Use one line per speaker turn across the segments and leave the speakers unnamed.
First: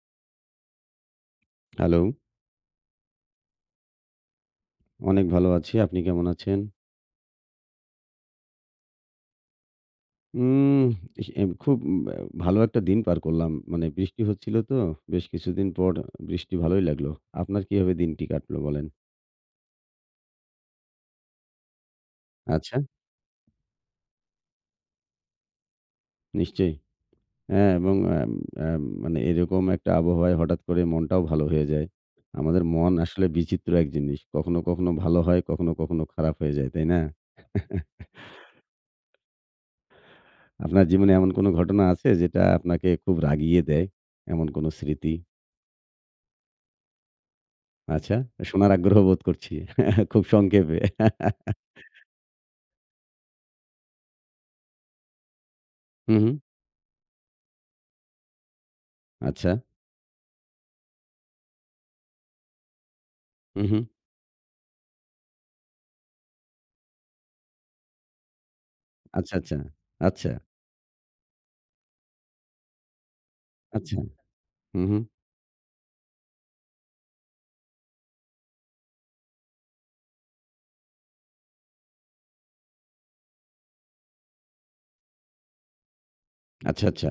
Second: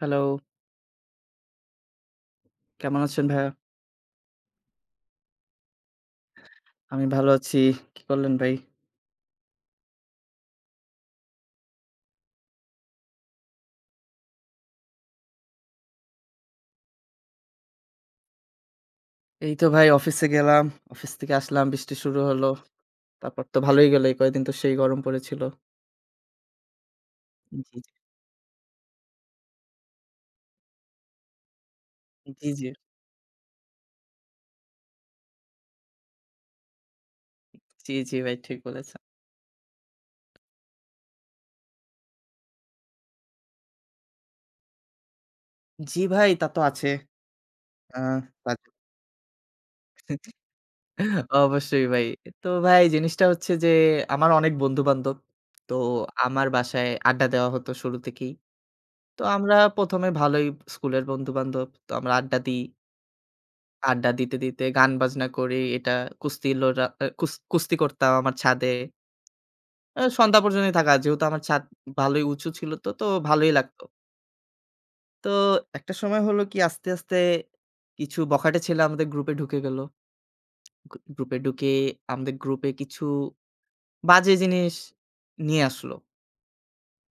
Hello,
hello.
কেমন আছেন ভাইয়া?
অনেক ভালো আছি। আপনি কেমন আছেন?
আমি ভালো আছি। কি করলেন ভাই?
উম ইস এম খুব উম আ ভালো একটা দিন পার করলাম। মানে বৃষ্টি হচ্ছিল তো বেশ কিছুদিন পর বৃষ্টি ভালোই লাগলো। আপনার কিভাবে দিনটি কাটলো বলেন?
এই তো ভাই অফিসে গেলাম। অফিস থেকে আসলাম, বৃষ্টি শুরু হলো।
আচ্ছা।
তারপর তো ভালোই গেল। এই কয়েকদিন তো সেই গরম পড়েছিল।
নিশ্চয়ই। হ্যাঁ,
জি,
এবং আম আম মানে এরকম একটা আবহাওয়ায় হঠাৎ করে মনটাও ভালো হয়ে যায়।
জি,
আমাদের
জি,
মন আসলে বিচিত্র এক জিনিস। কখনো, কখনো ভালো হয়, কখনো, কখনো খারাপ হয়ে যায়, তাই না?
জি, জি ভাই ঠিক বলেছেন।
আপনার জীবনে এমন কোনো ঘটনা আছে যেটা আপনাকে খুব রাগিয়ে দেয়? এমন কোনো স্মৃতি?
জি ভাই, তা তো আছে। আ
আচ্ছা,
তা তো
শোনার আগ্রহ বোধ করছি। খুব সংক্ষেপে।
অবশ্যই ভাই। তো ভাই জিনিসটা হচ্ছে যে আমার অনেক বন্ধু-বান্ধব। তো
হু, হু।
আমার বাসায় আড্ডা দেওয়া হতো শুরু থেকেই। তো
আচ্ছা।
আমরা ১ম এ ভালোই স্কুলের বন্ধু-বান্ধব। তো আমরা আড্ডা দিই।
হু, হু।
আড্ডা দিতে, দিতে গান বাজনা করি। এটা কুস্তি লড়া আ কুস কুস্তি করতাম আমার ছাদে।
আচ্ছা, আচ্ছা। আচ্ছা,
সন্ধ্যা পর্যন্তই থাকা। যেহেতু আমার ছাদ ভালোই উঁচু ছিল তো ভালোই লাগতো।
আচ্ছা। হু, হু।
তো একটা সময় হলো কি আস্তে, আস্তে কিছু বখাটে ছেলে আমাদের গ্রুপে ঢুকে গেল। গ্রু গ্রুপে ঢুকে আমাদের গ্রুপে কিছু বাজে জিনিস নিয়ে আসলো।
আচ্ছা, আচ্ছা।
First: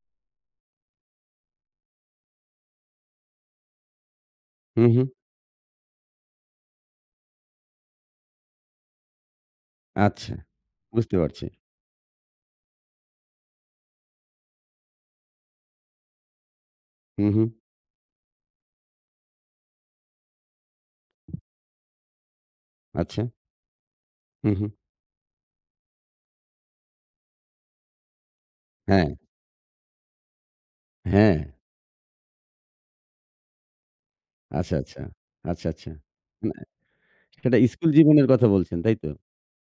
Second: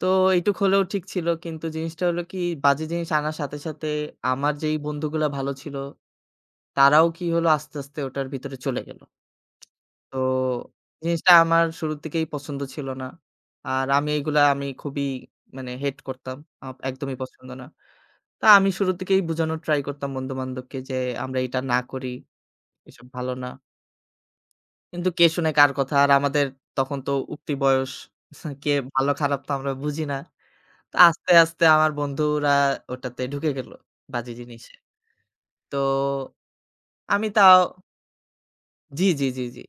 তো এইটুক হলেও ঠিক ছিল। কিন্তু জিনিসটা হলো কি বাজে জিনিস আনার সাথে, সাথে আমার যেই
হু, হু।
বন্ধুগুলা ভালো ছিল তারাও কি হলো আস্তে, আস্তে ওটার ভিতরে চলে গেল। তো
আচ্ছা। বুঝতে
জিনিসটা
পারছি।
আমার শুরু থেকেই পছন্দ ছিল না। আর আমি এগুলা খুবই মানে হেট করতাম। একদমই
হু, হু।
পছন্দ না। তো আমি শুরু থেকেই বুঝানোর ট্রাই করতাম বন্ধু-বান্ধবকে যে, "আমরা এটা না করি, এসব
আচ্ছা।
ভালো না।"
হু, হু।
কিন্তু কে শুনে কার কথা? আর আমাদের তখন তো উক্তি বয়স। কে
হ্যাঁ,
ভালো খারাপ তো আমরা বুঝি না। তো আস্তে,
হ্যাঁ।
আস্তে আমার বন্ধুরা ওটাতে ঢুকে গেল বাজে জিনিসে।
আচ্ছা, আচ্ছা। আচ্ছা,
তো
আচ্ছা। না,
আমি
সেটা
তাও
স্কুল জীবনের কথা বলছেন, তাই
জি,
তো?
জি, জি, জি।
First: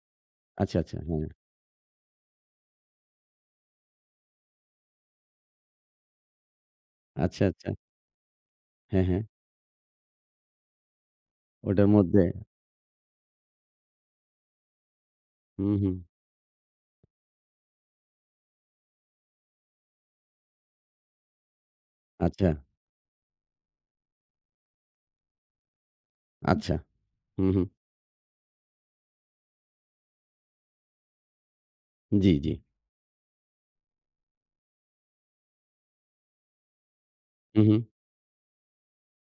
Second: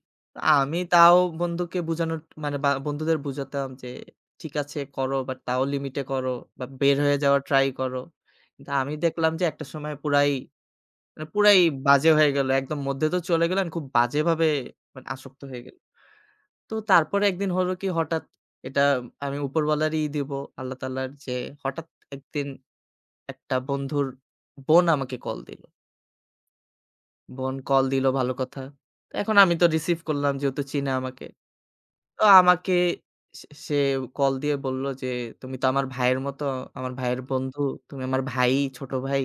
আমি
আচ্ছা, আচ্ছা।
তাও
হ্যাঁ।
বন্ধুকে বোঝানোর মানে বা বন্ধুদের বোঝাতাম যে, "ঠিক আছে করো বাট তাও লিমিটে করো বা বের হয়ে যাওয়ার
আচ্ছা,
ট্রাই
আচ্ছা।
করো।" কিন্তু আমি
হ্যাঁ, হ্যাঁ।
দেখলাম যে একটা সময় পুরাই মানে পুরাই
ওটার
বাজে
মধ্যে
হয়ে গেল। একদম মধ্যে তো চলে গেলেন খুব বাজেভাবে মানে আসক্ত হয়ে
হু,
গেল।
হু।
তো তারপরে একদিন হলো কি হঠাৎ এটা আমি উপরওয়ালারই দিব আল্লাহ তায়ালার যে হঠাৎ একদিন
আচ্ছা,
একটা বন্ধুর বোন আমাকে কল দিল।
আচ্ছা। হু,
বোন
হু।
কল দিল ভালো কথা। তো এখন আমি তো রিসিভ করলাম যেহেতু চিনে আমাকে। তো
জি, জি।
আমাকে সে সে কল দিয়ে বলল যে, "তুমি তো আমার ভাইয়ের মতো, আমার ভাইয়ের বন্ধু।
হু, হু।
তুমি আমার ভাই, ছোট ভাই।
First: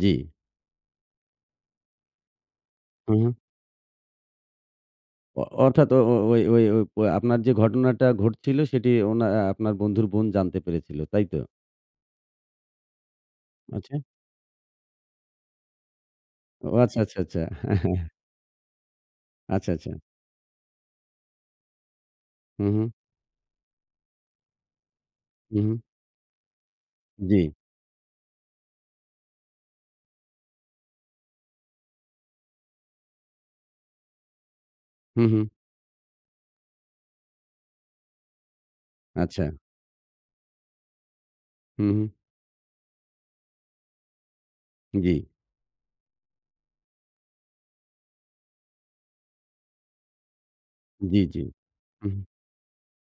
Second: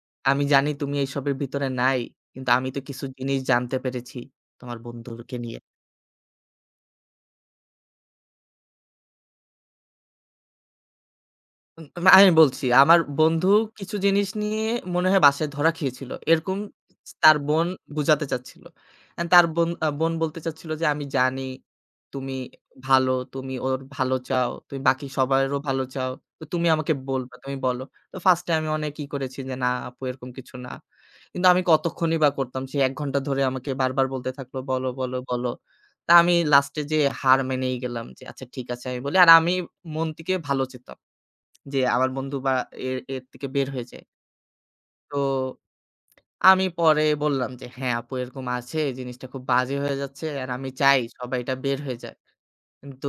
জি।
আমি জানি তুমি এইসবের ভিতরে নাই। কিন্তু আমি তো কিছু
হু, হু।
জিনিস জানতে পেরেছি তোমার বন্ধুকে নিয়ে।"
অর্থাৎ ও ও ওই ওই ওই ওই আপনার যে ঘটনাটা ঘটছিল সেটি ওনা আ আপনার বন্ধুর বোন জানতে পেরেছিল, তাই তো?
উম মা আমি বলছি, আমার বন্ধু
আচ্ছা।
কিছু জিনিস নিয়ে মনে হয় বাসায় ধরা খেয়েছিল। এরকম
ও আচ্ছা, জি। আচ্ছা,
তার
আচ্ছা।
বোন
হ্যাঁ, হ্যাঁ।
বুঝাতে চাচ্ছিল। অ্যান্ড তার বোন
আচ্ছা,
আ
আচ্ছা।
বোন বলতে চাচ্ছিল যে, "আমি জানি তুমি
হুম, হুম,
ভালো, তুমি ওর ভালো চাও, তুমি বাকি সবারও
হুম, হুম।
ভালো চাও। তো তুমি আমাকে বলবা,
জি।
তুমি বলো।" তো ফার্স্ট এ আমি অনেক ই করেছি যে, "না আপু এরকম কিছু না।" কিন্তু আমি কতক্ষণই বা করতাম। সে ১ ঘন্টা ধরে আমাকে বারবার বলতে থাকলো, "বলো, বলো,
হুম, হুম।
বলো।" তা আমি লাস্টে যেয়ে হার মেনেই গেলাম যে, "আচ্ছা ঠিক আছে" আমি বলি। আর
আচ্ছা।
আমি মন থেকে ভালো চেতাম। যে
হুম, হুম।
আমার বন্ধু বা এর এর থেকে বের হয়ে যায়।
জি,
তো আমি পরে বললাম যে, "হ্যাঁ, আপু এরকম আছে। এই জিনিসটা খুব বাজে হয়ে যাচ্ছে। আর আমি চাই
জি,
সবাই
জি।
এটা বের হয়ে যাক।
হুম,
কিন্তু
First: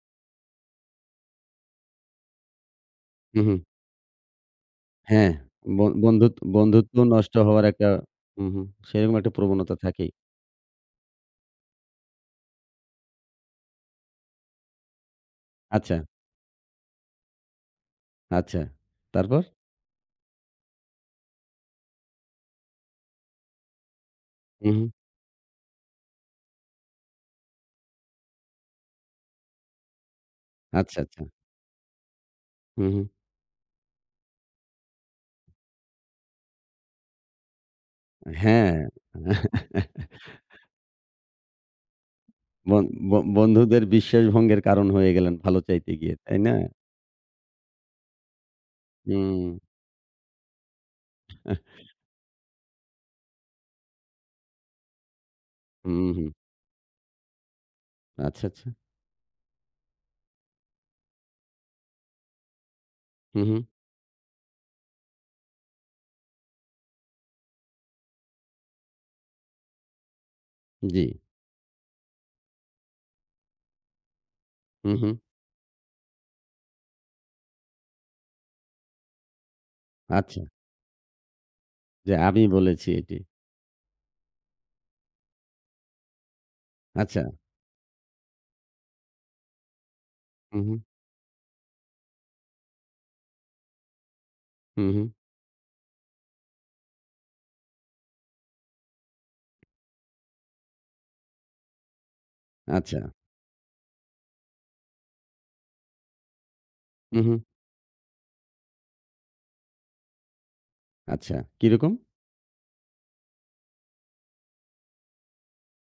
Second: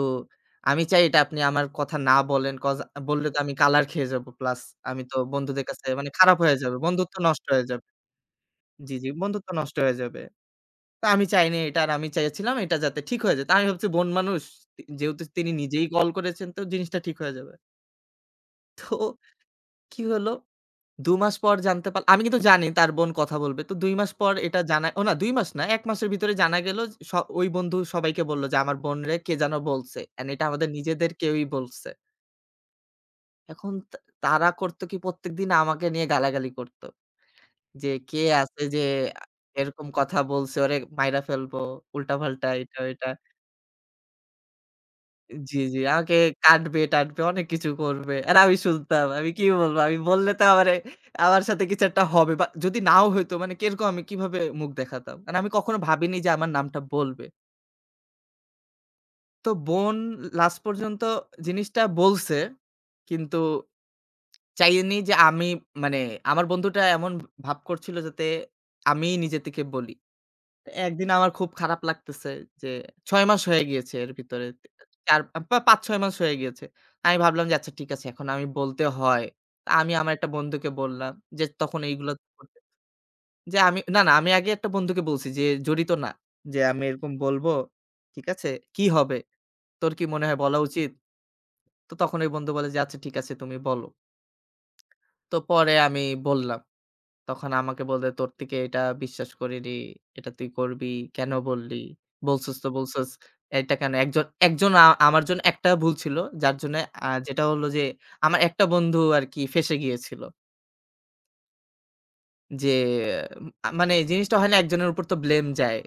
আমি চাই এটা আপনি আমার কথা না বলেন। কজ বললে তো
হুম,
আমি
হুম।
কালার খেয়ে যাবো। প্লাস আমি তো
হ্যাঁ,
বন্ধুদের
ব
কাছে মানে
বন্ধুত
খারাপ হয়ে যাবে।
বন্ধুত্ব
বন্ধুত্ব
নষ্ট
নষ্ট হয়ে
হওয়ার
যাবে।"
একটা হুম, হুম।
জি, জি,
সেরকম একটা
বন্ধুত্ব নষ্ট
প্রবণতা
হয়ে
থাকেই।
যাবে। তো আমি চাইনি এটা আর আমি চাইছিলাম এটা যাতে ঠিক হয়ে যেত। আমি ভাবছি বোন মানুষ যেহেতু তিনি নিজেই
আচ্ছা,
কল করেছেন তো জিনিসটা ঠিক হয়ে যাবে।
আচ্ছা।
তো
তারপর?
কি হলো ২ মাস পর জানতে পার আমি কিন্তু জানি তার বোন কথা বলবে। তো ২ মাস পর এটা
হুম,
জানা
হুম।
ও না ২ মাস না ১ মাসের ভিতরে জানা গেল যে ওই বন্ধু সবাইকে বলল যে আমার বোনরে কে যেন বলছে। অ্যান্ড এটা আমাদের
আচ্ছা,
নিজেদের
আচ্ছা।
কেউই বলছে।
হুম, হুম।
এখন তা তারা করত কি প্রত্যেকদিন আমাকে নিয়ে গালাগালি করত। যে কে আছে
হ্যাঁ।
যে আ এরকম কথা বলছে ওরে মাইরা ফেলবো, উল্টাপাল্টা এটা
বন
ওইটা।
ব বন্ধুদের বিশ্বাস ভঙ্গের কারণ হয়ে গেলেন
জি,
ভালো
জি।
চাইতে
আমাকে
গিয়ে, তাই না?
কাঁদবে-টাঁদবে, অনেক কিছু করবে। আর আমি শুনতাম। আমি
হুম,
কি বলব? আমি বললে তো আমারে আমার
আহ,
সাথে কিছু একটা হবে বা যদি নাও হইতো মানে কিরকম আমি কিভাবে মুখ দেখাতাম? মানে আমি কখনো
হুম,
ভাবিনি যে
হুম।
আমার নামটা বলবে।
আচ্ছা, আচ্ছা।
তো বোন লাস্ট পর্যন্ত জিনিসটা বলছে। কিন্তু
হুম, হুম।
চাইনি যে আমি মানে আমার বন্ধুটা এমন ভাব করছিল যাতে আমিই নিজে থেকে বলি।
জি।
একদিন আমার খুব খারাপ লাগতেছে যে ৬ মাস হয়ে গিয়েছে এর ভিতরে।
হুম, হুম।
চার পা ৫-৬ মাস হয়ে গিয়েছে। আমি ভাবলাম যে আচ্ছা ঠিক আছে এখন আমি বলতে হয়। তা আমি আমার একটা
আচ্ছা।
বন্ধুকে বললাম যে তখন এইগুলো
যে আমি
করতে
বলেছি এটি।
যে আমি না, না আমি আগে একটা বন্ধুকে বলছি যে জড়িত না। যে আমি এরকম
আচ্ছা।
বলব। ঠিক আছে? কি হবে? তোর কি মনে হয় বলা
হুম, হুম।
উচিত? তো তখন ওই বন্ধু বলে যে আচ্ছা ঠিক আছে তুমি বলো।
হুম, হুম।
তো পরে আমি বললাম। তখন আমাকে বলতে, "তোর থেকে এটা বিশ্বাস করিনি। এটা তুই করবি। কেন বললি? বলছস তো
আচ্ছা।
বলছস। এটা কেন?" একজন, একজন আমার জন্য একটা ভুল ছিল। যার জন্য
হুম, হুম।
যেটা হলো যে আমার একটা বন্ধু আরকি ফেঁসে গিয়েছিল।
আচ্ছা। কিরকম?
যে মানে জিনিসটা হয় না একজনের উপর তো ব্লেম যায়।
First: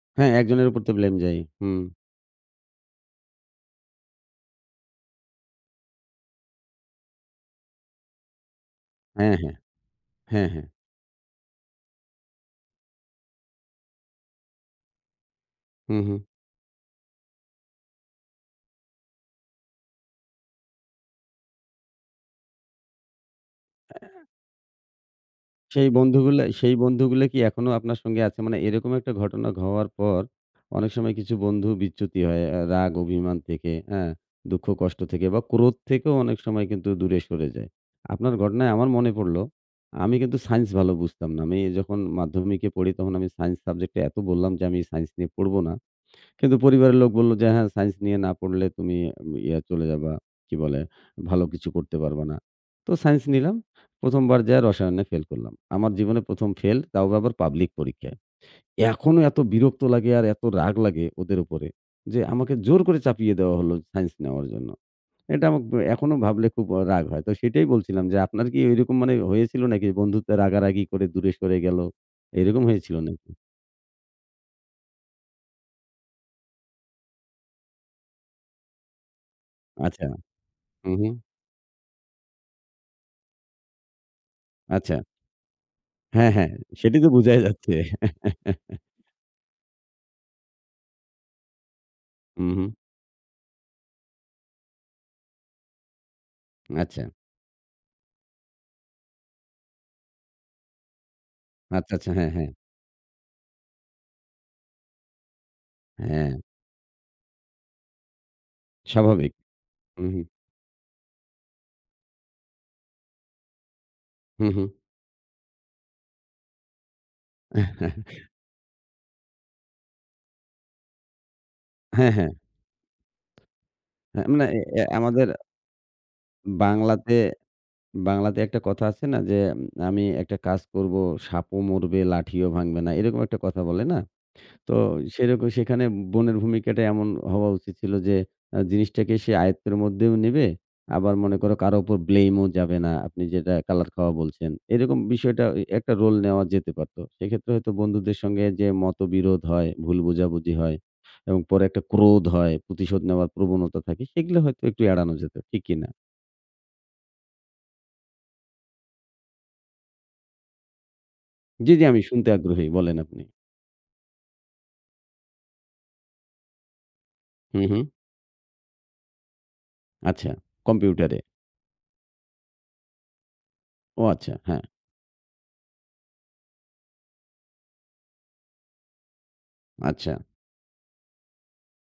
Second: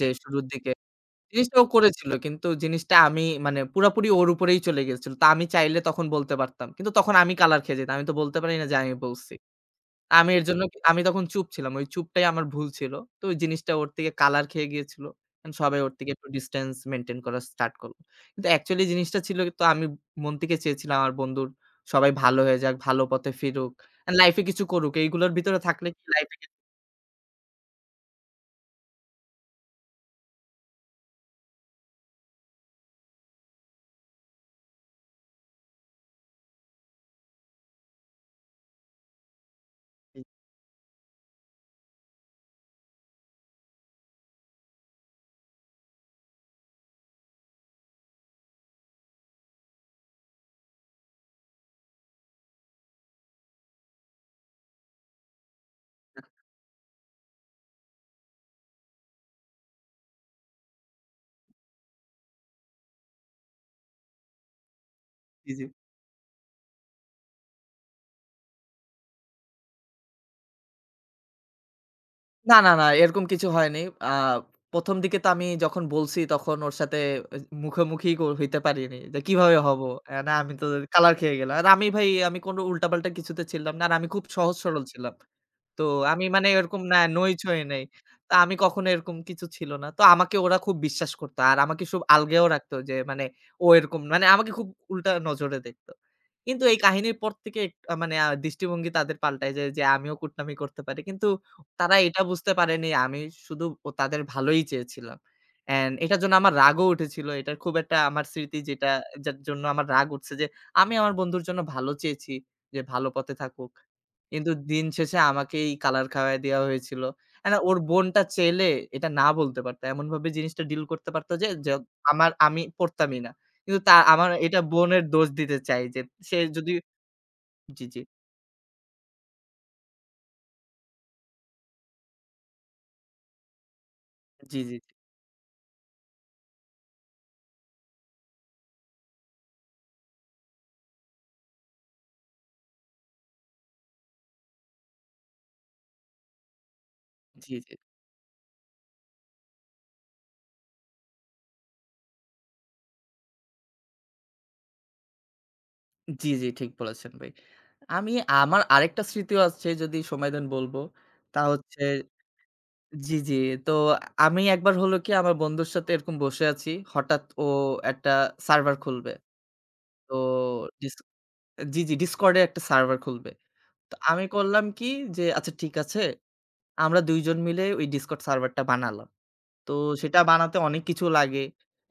যে
হ্যাঁ,
শুরুর
একজনের
দিকে।
উপর তো ব্লেম যায়।
জিনিসটা ও
হুম।
করেছিল। কিন্তু জিনিসটা আমি মানে পুরাপুরি ওর উপরেই চলে গিয়েছিল। তো আমি চাইলে তখন বলতে পারতাম। কিন্তু তখন আমি কালার খেয়ে যেতাম। আমি তো বলতে পারি না যে আমি বলছি।
হ্যাঁ, হ্যাঁ।
আমি এর
হ্যাঁ,
জন্য
হ্যাঁ।
কি- আমি তখন চুপ ছিলাম। ওই চুপটাই আমার ভুল ছিল। তো ওই জিনিসটা ওর থেকে কালার খেয়ে গিয়েছিল। এন্ড সবাই ওর
হুম,
থেকে
হুম।
একটু ডিসট্যান্স মেইনটেইন করা স্টার্ট করলো। কিন্তু অ্যাকচুয়ালি জিনিসটা ছিল তো আমি মন থেকে চেয়েছিলাম আমার বন্ধুর সবাই ভালো হয়ে যাক, ভালো পথে ফিরুক, এন্ড লাইফ এ কিছু করুক। এইগুলোর ভিতরে থাকলে
সেই
কি লাইফ এ
বন্ধুগুলা সেই বন্ধুগুলা কি এখনো আপনার সঙ্গে আছে? মানে এরকম একটা ঘটনা হওয়ার পর অনেক সময় কিছু বন্ধু বিচ্যুতি হয় রাগ, অভিমান থেকে, হ্যাঁ? দুঃখ, কষ্ট থেকে বা ক্রোধ থেকেও অনেক সময় কিন্তু দূরে সরে যায়। আপনার ঘটনায় আমার মনে পড়ল, আমি কিন্তু সায়েন্স ভালো বুঝতাম না। আমি যখন মাধ্যমিকে পড়ি তখন আমি সায়েন্স সাবজেক্টে এত বললাম যে, "আমি সায়েন্স নিয়ে পড়ব না।" কিন্তু পরিবারের লোক বলল যে, "হ্যাঁ, সায়েন্স নিয়ে না পড়লে তুমি উম, ইয়া চলে যাবা, কি বলে? ভালো কিছু করতে পারবা না।" তো সায়েন্স নিলাম। ১ম বার যায়া রসায়নে ফেল করলাম। আমার জীবনে ১ম ফেল, তাও আবার পাবলিক পরীক্ষায়। এখনো এত বিরক্ত লাগে আর এত রাগ লাগে ওদের উপরে যে, আমাকে জোর করে চাপিয়ে দেওয়া হলো সায়েন্স নেওয়ার জন্য। এটা
জি,
আমাক
জি।
এখনো ভাবলে খুব রাগ হয়। তো সেটাই বলছিলাম যে, আপনার কি ঐরকম মানে হয়েছিল নাকি? বন্ধুত্বে রাগারাগি করে দূরে সরে গেল?
না,
এরকম
না, না
হয়েছিল
এরকম
নাকি?
কিছু হয়নি। আ ১ম দিকে তো আমি যখন বলছি তখন ওর সাথে এ মুখোমুখি হইতে পারিনি। যে কিভাবে হব?
আচ্ছা।
না আমি তো
হু, হু।
কালার খেয়ে গেলাম। আর আমি ভাই আমি কোনো উল্টাপাল্টা কিছুতে ছিলাম না। আর আমি খুব সহজ সরল
আচ্ছা।
ছিলাম। তো আমি
হ্যাঁ,
মানে
হ্যাঁ।
এরকম না
সেটাই তো
নই
বোঝাই
ছই
যাচ্ছে।
নাই। তো আমি কখনো এরকম কিছু ছিল না। তো আমাকে ওরা খুব বিশ্বাস করত। আর আমাকে খুব আলগেও
হুম, হুম।
রাখতো যে মানে ও এরকম মানে আমাকে খুব উল্টা নজরে দেখত। কিন্তু এই
আচ্ছা।
কাহিনীর পর থেকে এক মানে দৃষ্টিভঙ্গি তাদের পাল্টায় যায় যে আমিও কুটনামি করতে পারি। কিন্তু
আচ্ছা,
তারা
আচ্ছা।
এটা
হ্যাঁ, হ্যাঁ।
বুঝতে পারেনি আমি শুধু তাদের ভালোই চেয়েছিলাম। অ্যান্ড এটার
হ্যাঁ,
জন্য আমার রাগও উঠেছিল। এটার খুব একটা আমার স্মৃতি যেটা
স্বাভাবিক।
যার জন্য আমার রাগ
হুম, হুম।
উঠছে যে আমি আমার বন্ধুর জন্য ভালো চেয়েছি যে ভালো পথে থাকুক। কিন্তু
হুম, হুম।
দিন শেষে আমাকেই কালার খাওয়ায় দেওয়া হয়েছিল। অ্যান্ড ওর বোনটা চাইলে এটা না বলতে পারত। এমনভাবে জিনিসটা ডিল করতে পারত যে
হ্যাঁ,
আমার
হ্যাঁ।
আমি পড়তামই না। কিন্তু তা
হ্যাঁ,
আমার
মানে এ
এটা
এ
বোনের দোষ
আমাদের
দিতে চাই যে সে যদি
বাংলাতে,
জি, জি, জি,
বাংলাতে একটা কথা আছে না যে, আমি একটা কাজ করব, সাপও মরবে, লাঠিও ভাঙবে না। এরকম একটা কথা বলে না?
জি, জি,
তো সেরকম সেখানে বোনের ভূমিকাটা এমন হওয়া উচিত ছিল যে জিনিসটাকে সে আয়ত্তের মধ্যেও নিবে, আবার মনে করো কারো উপর ব্লেম ও যাবে না। আপনি যেটা কালার খাওয়া বলছেন। এরকম বিষয়টা একটা রোল নেওয়া যেতে পারত। সেক্ষেত্রে
জি।
হয়তো বন্ধুদের সঙ্গে যে মতবিরোধ হয়, ভুল বোঝাবুঝি হয় এবং পরে একটা ক্রোধ হয়, প্রতিশোধ নেওয়ার প্রবণতা থাকে, সেগুলো হয়তো একটু এড়ানো যেত। ঠিক কি না?
জি, জি, ঠিক বলেছেন ভাই। আমি আমার আরেকটা স্মৃতিও আছে যদি সময় দেন বলবো। তা
জি,
হচ্ছে
জি, আমি শুনতে আগ্রহী। বলেন
জি,
আপনি।
জি। তো আমি একবার হলো কি আমার বন্ধুর সাথে এরকম বসে আছি। হঠাৎ ও
হুম, হুম।
একটা সার্ভার খুলবে। তো
আচ্ছা।
ডিস
কম্পিউটারে।
জি, জি, Discord এ একটা সার্ভার খুলবে। তো
ও
আমি
আচ্ছা। হ্যাঁ।
করলাম কি যে আচ্ছা ঠিক আছে আমরা ২ জন মিলে ওই Discord সার্ভারটা বানালাম। তো
আচ্ছা।
সেটা বানাতে অনেক কিছু লাগে।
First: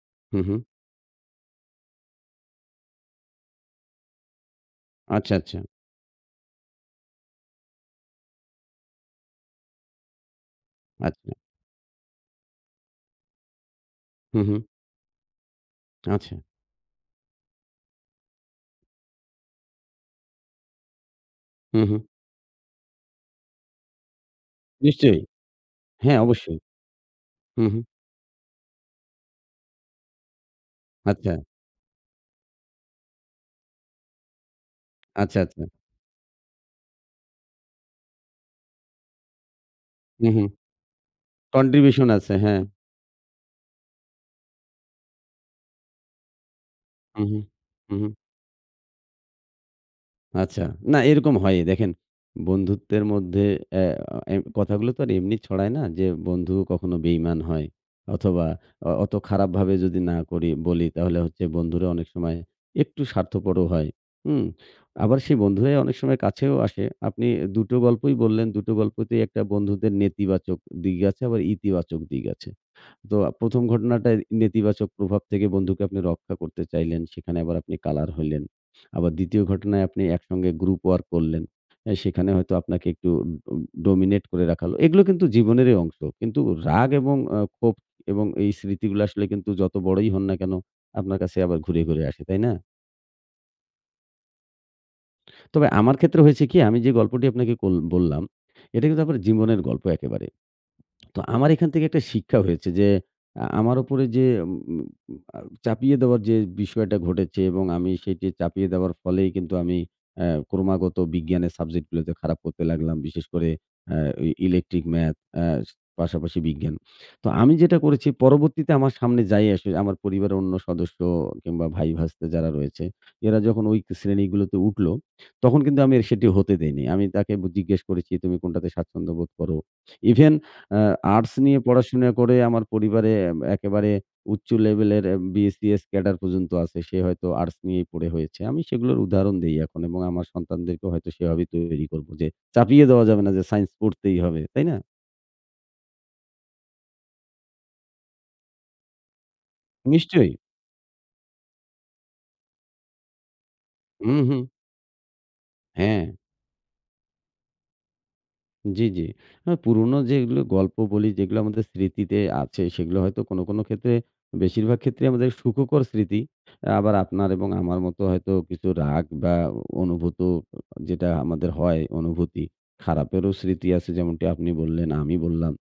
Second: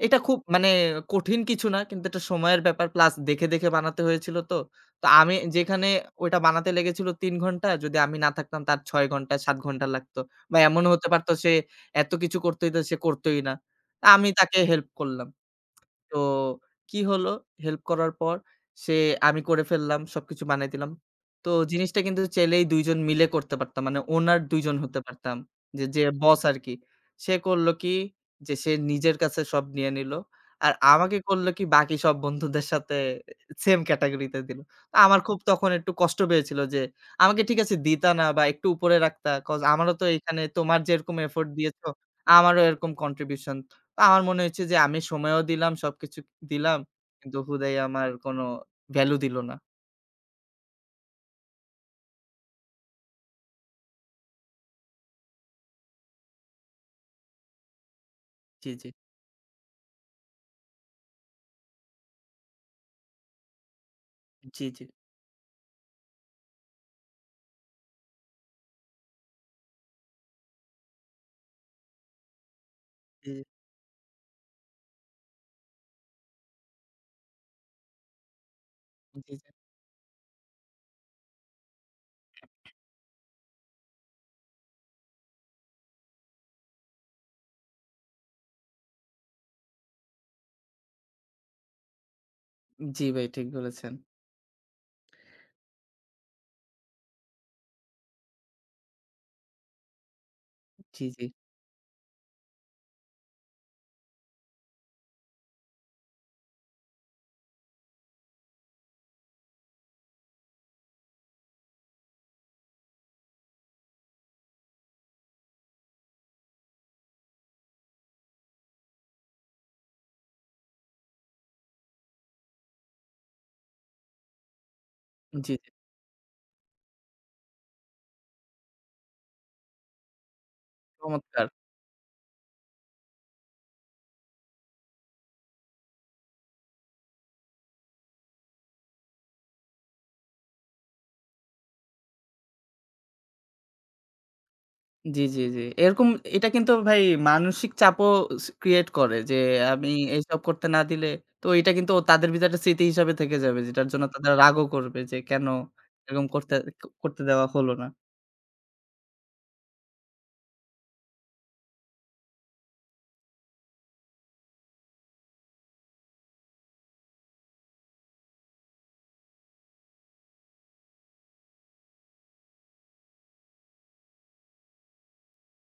এটা খুব
হুম, হুম।
মানে কঠিন কিছু না। কিন্তু এটা সময়ের ব্যাপার প্লাস দেখে, দেখে বানাতে হয়েছিল তো। তো
আচ্ছা,
আমি
আচ্ছা।
যেখানে ওইটা বানাতে লেগেছিল ৩ ঘন্টা, যদি আমি না থাকতাম তার ৬ ঘন্টা ৭ ঘন্টা লাগতো। বা এমনও হতে পারত
আচ্ছা।
সে এত কিছু করতে দিত সে করতই না। তা আমি
হুম,
তাকে
হুম।
হেল্প করলাম। তো
আচ্ছা।
কি হলো? হেল্প করার পর সে আমি করে ফেললাম, সবকিছু বানায় দিলাম। তো
হু, হু।
জিনিসটা কিন্তু চাইলেই ২ জন মিলে করতে পারতাম। মানে ওনার ২ জন হতে
নিশ্চয়ই।
পারতাম। যে
হ্যাঁ,
বস
অবশ্যই।
আরকি। সে
হু,
করলো
হু।
কি? যে সে নিজের কাছে সব নিয়ে নিলো। আর আমাকে
আচ্ছা,
করলো কি? বাকি সব বন্ধুদের সাথে সেম ক্যাটেগরিতে দিল। আমার খুব
আচ্ছা, আচ্ছা।
তখন একটু কষ্ট পেয়েছিল যে, আমাকে ঠিক আছে দিতা না বা একটু উপরে রাখতা। কজ আমারও তো
হু,
এখানে
হু।
তোমার যেরকম এফোর্ট দিয়েছো,
কন্ট্রিবিউশন আছে।
আমারও
হ্যাঁ।
এরকম কন্ট্রিবিউশন আমার মনে হয়েছে যে আমি সময়ও দিলাম, সবকিছু দিলাম।
হু,
কিন্তু
হু।
হুদাই
হু, হু।
আমার কোনো ভ্যালু দিল না।
আচ্ছা। না এরকম হয়ই। দেখেন বন্ধুত্বের মধ্যে অ্যা এ কথাগুলো তো আর এমনি ছড়ায় না যে বন্ধু কখনো বেইমান হয় অথবা
জি, জি,
অত খারাপভাবে যদি না করি বলি তাহলে হচ্ছে বন্ধুরা অনেক সময় একটু স্বার্থপরও হয়। হুম?
জি, জি,
আবার সেই বন্ধুরাই অনেক সময় কাছেও আসে। আপনি দুটো গল্পই বললেন, দুটো গল্পতেই একটা বন্ধুদের নেতিবাচক দিক আছে আবার ইতিবাচক দিক আছে। তো
জি,
১ম ঘটনাটা নেতিবাচক প্রভাব থেকে বন্ধুকে আপনি রক্ষা করতে চাইলেন। সেখানে আবার আপনি কালার হইলেন। আবার
জি,
২য়
জি,
ঘটনায় আপনি একসঙ্গে গ্রুপ ওয়ার্ক করলেন। সেখানে হয়তো আপনাকে একটু ডোমিনেট করে রাখা হলো। এগুলো কিন্তু জীবনেরই অংশ। কিন্তু রাগ এবং ক্ষোভ এবং এই স্মৃতিগুলো আসলে কিন্তু যত বড়ই হন না কেন, আপনার কাছে আবার ঘুরে, ঘুরে আসে, তাই না?
জি ভাই ঠিক বলেছেন।
তবে আমার ক্ষেত্রে হয়েছে কি আমি যে গল্পটি আপনাকে কোল বললাম, এটা কিন্তু আমার জীবনের গল্প একেবারে।
জি,
তো
জি,
আমার এখান থেকে একটা শিক্ষা হয়েছে যে আমার উপরে যে উম উম, আ চাপিয়ে দেওয়ার যে বিষয়টা ঘটেছে এবং আমি সেটি চাপিয়ে দেওয়ার ফলেই কিন্তু আমি ক্রমাগত বিজ্ঞানের সাবজেক্টগুলোতে খারাপ করতে লাগলাম। বিশেষ করে আ ই ইলেকট্রিক, ম্যাথ আ পাশাপাশি বিজ্ঞান। তো আমি যেটা করেছি পরবর্তীতে আমার সামনে যাই আসে আমার পরিবারের অন্য সদস্য কিংবা ভাই-ভাস্তে যারা রয়েছে, এরা যখন ওই শ্রেণীগুলোতে উঠলো,
জি,
তখন
জি,
কিন্তু আমি সেটি হতে দেইনি। আমি তাকে জিজ্ঞেস করেছি, "তুমি কোনটাতে স্বাচ্ছন্দ্য বোধ করো?" ইভেন আ আর্টস
চমৎকার।
নিয়ে পড়াশোনা করে আমার পরিবারে একেবারে উচ্চ লেভেলের BCS ক্যাডার পর্যন্ত আছে। সে হয়তো আর্টস নিয়েই পড়ে হয়েছে। আমি সেগুলোর উদাহরণ দেই এখন এবং আমার সন্তানদেরকেও হয়তো সেভাবেই তৈরি করব যে চাপিয়ে দেওয়া যাবে না যে সায়েন্স পড়তেই হবে। তাই না?
জি, জি, জি। এরকম এটা কিন্তু ভাই মানসিক চাপও ক্রিয়েট করে যে আমি
নিশ্চয়ই।
এইসব করতে না দিলে তো এটা কিন্তু তাদের ভিতরে একটা স্মৃতি হিসাবে থেকে যাবে যেটার জন্য
হুম,
তাদের
হুম।
রাগও করবে যে কেন
হ্যাঁ।
এরকম করতে করতে দেওয়া হলো না।
জি, জি। না পুরোনো যেগুলো গল্প বলি, যেগুলো আমাদের স্মৃতিতে আছে, সেগুলো হয়তো কোনো, কোনো ক্ষেত্রে বেশিরভাগ ক্ষেত্রেই আমাদের সুখকর স্মৃতি। আবার আপনার এবং আমার মতো হয়তো কিছু রাগ বা অনুভূত যেটা আমাদের হয় অনুভূতি, খারাপেরও স্মৃতি আছে যেমনটি আপনি বললেন, আমি বললাম।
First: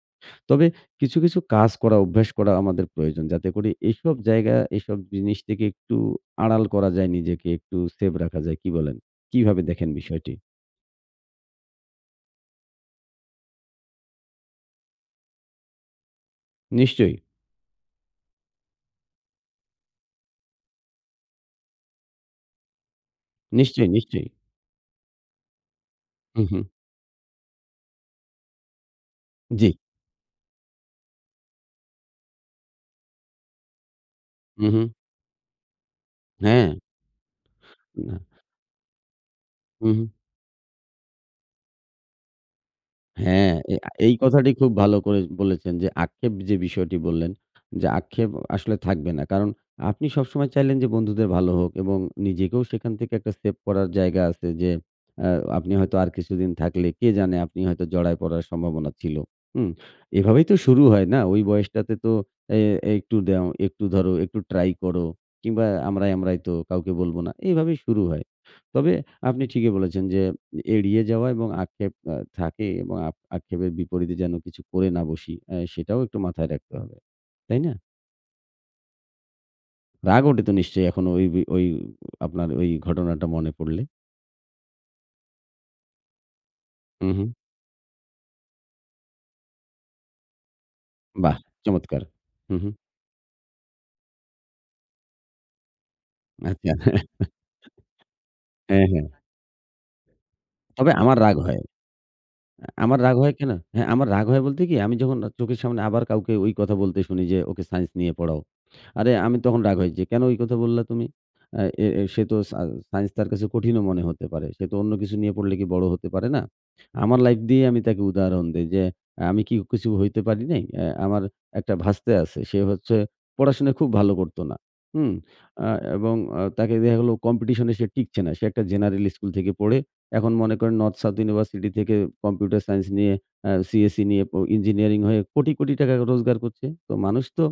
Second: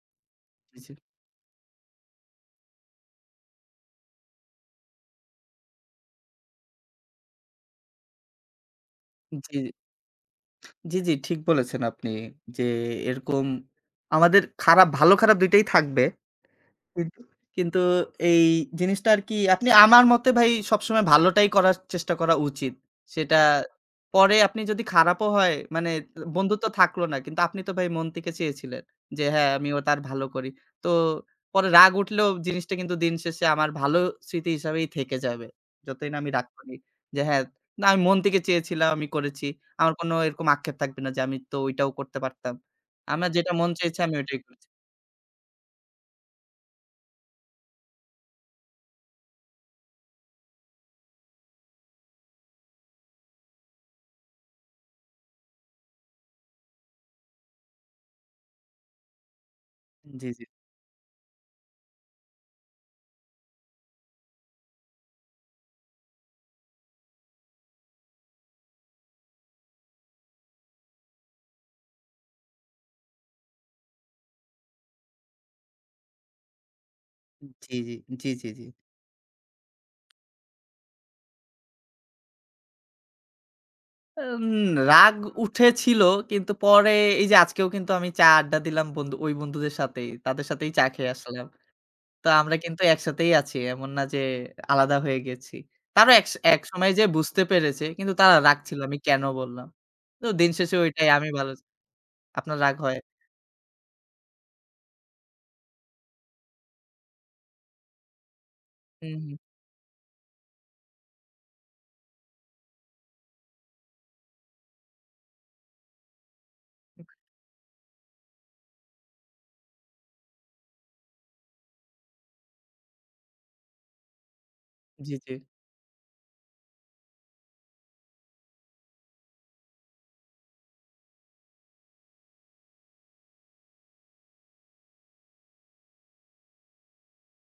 তবে
জি, জি।
কিছু, কিছু কাজ করা, অভ্যাস করা আমাদের প্রয়োজন। যাতে করে এসব জায়গা, এসব জিনিস থেকে একটু আড়াল করা যায় নিজেকে, একটু সেভ রাখা যায়। কি বলেন?
জি,
কিভাবে
জি।
দেখেন বিষয়টি?
জি, জি, ঠিক বলেছেন আপনি যে এরকম আমাদের ভালো খারাপ ২ টাই থাকবে।
নিশ্চয়ই,
কিন্তু কিন্তু এই জিনিসটা আর কি আপনি আমার মতে ভাই সবসময় ভালোটাই করার চেষ্টা করা উচিত। সেটা
নিশ্চয়ই, নিশ্চয়ই।
পরে আপনি যদি খারাপও হয় মানে
হু, হু।
বন্ধুত্ব থাকলো না। কিন্তু আপনি তো ভাই মন থেকে চেয়েছিলেন যে হ্যাঁ,
জি।
আমিও তার ভালো করি। তো পরে রাগ উঠলেও জিনিসটা কিন্তু দিন শেষে আমার ভালো স্মৃতি
হু, হু।
হিসাবেই থেকে যাবে। যতই না আমি রাগ
হ্যাঁ।
করি যে হ্যাঁ, না আমি মন
না
থেকে চেয়েছিলাম, আমি করেছি।
হু,
আমার
হু।
কোনো এরকম আক্ষেপ থাকবে না যে আমি তো ওইটাও করতে পারতাম। আমার যেটা
হ্যাঁ,
মন চেয়েছে আমি
এই
ওইটাই
কথাটি
করেছি।
খুব ভালো করে বলেছেন যে আক্ষেপ যে বিষয়টি বললেন, যে আক্ষেপ আসলে থাকবে না। কারণ আপনি সবসময় চাইলেন যে বন্ধুদের ভালো হোক এবং নিজেকেও সেখান থেকে একটা সেভ করার জায়গা আছে যে আ আপনি হয়তো আর কিছুদিন থাকলে কে জানে আপনি হয়তো জড়ায় পড়ার সম্ভাবনা ছিল। হুম?
জি, জি,
এভাবেই তো শুরু হয় না? ওই বয়সটাতে তো এ একটু দাও, একটু ধরো, একটু ট্রাই করো কিংবা আমরাই, আমরাই তো কাউকে বলব না। এইভাবেই শুরু হয়। তবে আপনি ঠিকই বলেছেন যে এড়িয়ে যাওয়া এবং আক্ষেপ থাকে এবং আক্ষেপের বিপরীতে যেন কিছু করে না বসি। সেটাও একটু মাথায় রাখতে হবে। তাই না?
জি, জি, জি, জি, জি।
রাগ ওঠে তো নিশ্চয়ই এখনো ওই আপনার ওই ঘটনাটা মনে পড়লে?
উম রাগ উঠেছিল কিন্তু পরে
হু, হু।
এই যে আজকেও কিন্তু আমি চা আড্ডা দিলাম বন্ধু ওই বন্ধুদের সাথেই। তাদের সাথেই চা খেয়ে
বাহ!
আসলাম।
চমৎকার।
তো
হু,
আমরা
হু।
কিন্তু একসাথেই আছি। এমন না যে আলাদা হয়ে গেছি। তারা
আচ্ছা।
একসময় যেয়ে বুঝতে পেরেছে। কিন্তু তারা রাগ ছিল
হ্যাঁ,
আমি
হ্যাঁ।
কেন বললাম। তো দিন শেষে
তবে
ওইটাই
আমার
আমি
রাগ
ভালো
হয়।
আপনার রাগ হয়।
আমার রাগ হয় কেন? হ্যাঁ, আমার রাগ হয় বলতে কি আমি যখন চোখের সামনে আবার কাউকে ওই কথা বলতে শুনি যে, "ওকে সায়েন্স নিয়ে পড়াও।" আরে
হুম, হুম।
আমি তখন রাগ হই যে, "কেন এই কথা বললা তুমি? আ এ এ সে তো সা সায়েন্স তার কাছে কঠিনও মনে হতে পারে। সে তো অন্য কিছু নিয়ে পড়লে কি বড় হতে পারে না?" আমার লাইফ দিয়ে আমি তাকে উদাহরণ দেই যে, আহ, "আমি কি কিছু হইতে পারি নাই? আমার একটা ভাস্তে আছে। সে হচ্ছে পড়াশোনায় খুব ভালো করত না। হুম?
জি, জি।
আ এবং তাকে দেখা গেল কম্পিটিশন এ সে টিকছে না। সে একটা জেনারেল স্কুল থেকে পড়ে এখন মনে করেন নর্থ সাউথ ইউনিভার্সিটি থেকে কম্পিউটার সায়েন্স নিয়ে সিএসই নিয়ে ইঞ্জিনিয়ারিং হয়ে কোটি, কোটি টাকা রোজগার করছে। তো মানুষ তো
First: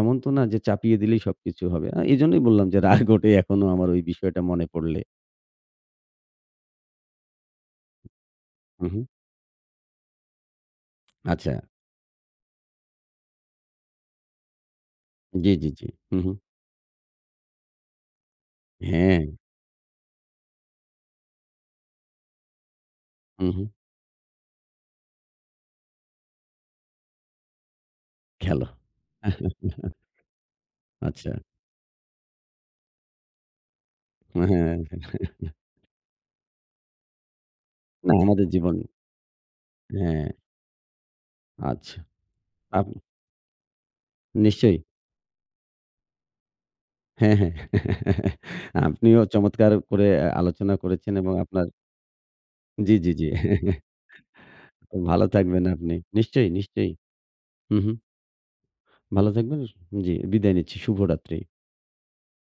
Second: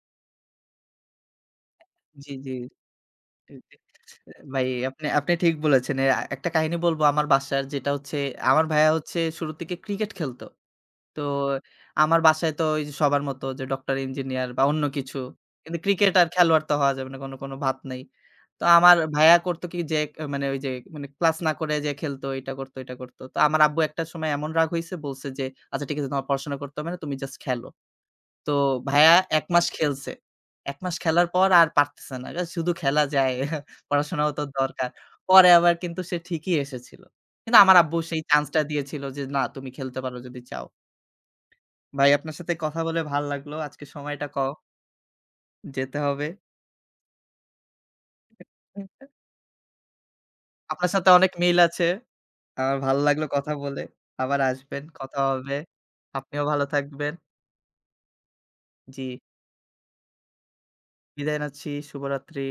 এমন তো না যে চাপিয়ে দিলেই সবকিছু হবে।
জি,
এজন্যই
জি।
বললাম যে রাগ ওঠে
জি,
এখনো
জি।
আমার ওই বিষয়টা
ভাই
মনে পড়লে।
আপনি আপনি ঠিক বলেছেন। একটা কাহিনী বলব আমার বাসার যেটা হচ্ছে আমার
হু,
ভাইয়া
হু।
হচ্ছে শুরুর দিকে ক্রিকেট খেলতো। তো
আচ্ছা।
আমার বাসায় তো ওই যে সবার মতো যে ডক্টর, ইঞ্জিনিয়ার বা অন্য কিছু।
জি, জি,
কিন্তু
জি।
ক্রিকেট
হু,
আর
হু।
খেলোয়াড় তো হওয়া যাবে না। কোনো, কোনো ভাত নাই। তো আমার
হ্যাঁ।
ভাইয়া করতো কি যে মানে ওই যে মানে ক্লাস না করে যে খেলতো, এটা করতো, এটা করতো। তো
হু,
আমার
হু।
আব্বু একটা সময় এমন রাগ হইছে বলছে যে, "আচ্ছা ঠিক আছে তোমার পড়াশোনা করতে হবে না। তুমি জাস্ট খেলো।" তো
খেলো।
ভাইয়া ১ মাস খেলছে। ১ মাস খেলার
আচ্ছা।
পর আর পারতেছে না। এ শুধু খেলা যায়। পড়াশোনাও তো
হ্যাঁ।
দরকার। পরে আবার কিন্তু সে ঠিকই এসেছিল। কিন্তু আমার আব্বু
না
সেই
আমাদের
চান্সটা
জীবন
দিয়েছিল যে, "না তুমি খেলতে পারো
হ্যাঁ,
যদি চাও।"
আচ্ছা।
ভাই আপনার সাথে কথা
আপ
বলে ভাল লাগলো। আজকে সময়টা কম,
নিশ্চয়ই।
যেতে হবে।
হ্যাঁ, হ্যাঁ। আপনিও চমৎকার করে আলোচনা
আপনার সাথে
করেছেন
অনেক
এবং
মিল
আপনার
আছে। আমার
জি,
ভালো
জি,
লাগলো
জি।
কথা বলে। আবার আসবেন, কথা
ভালো
হবে।
থাকবেন আপনি।
আপনিও
নিশ্চয়ই,
ভালো
নিশ্চয়ই।
থাকবেন।
হু, হু।
জি,
ভালো থাকবেন। জি, বিদায় নিচ্ছি। শুভরাত্রি।
বিদায় নাচ্ছি। শুভরাত্রি।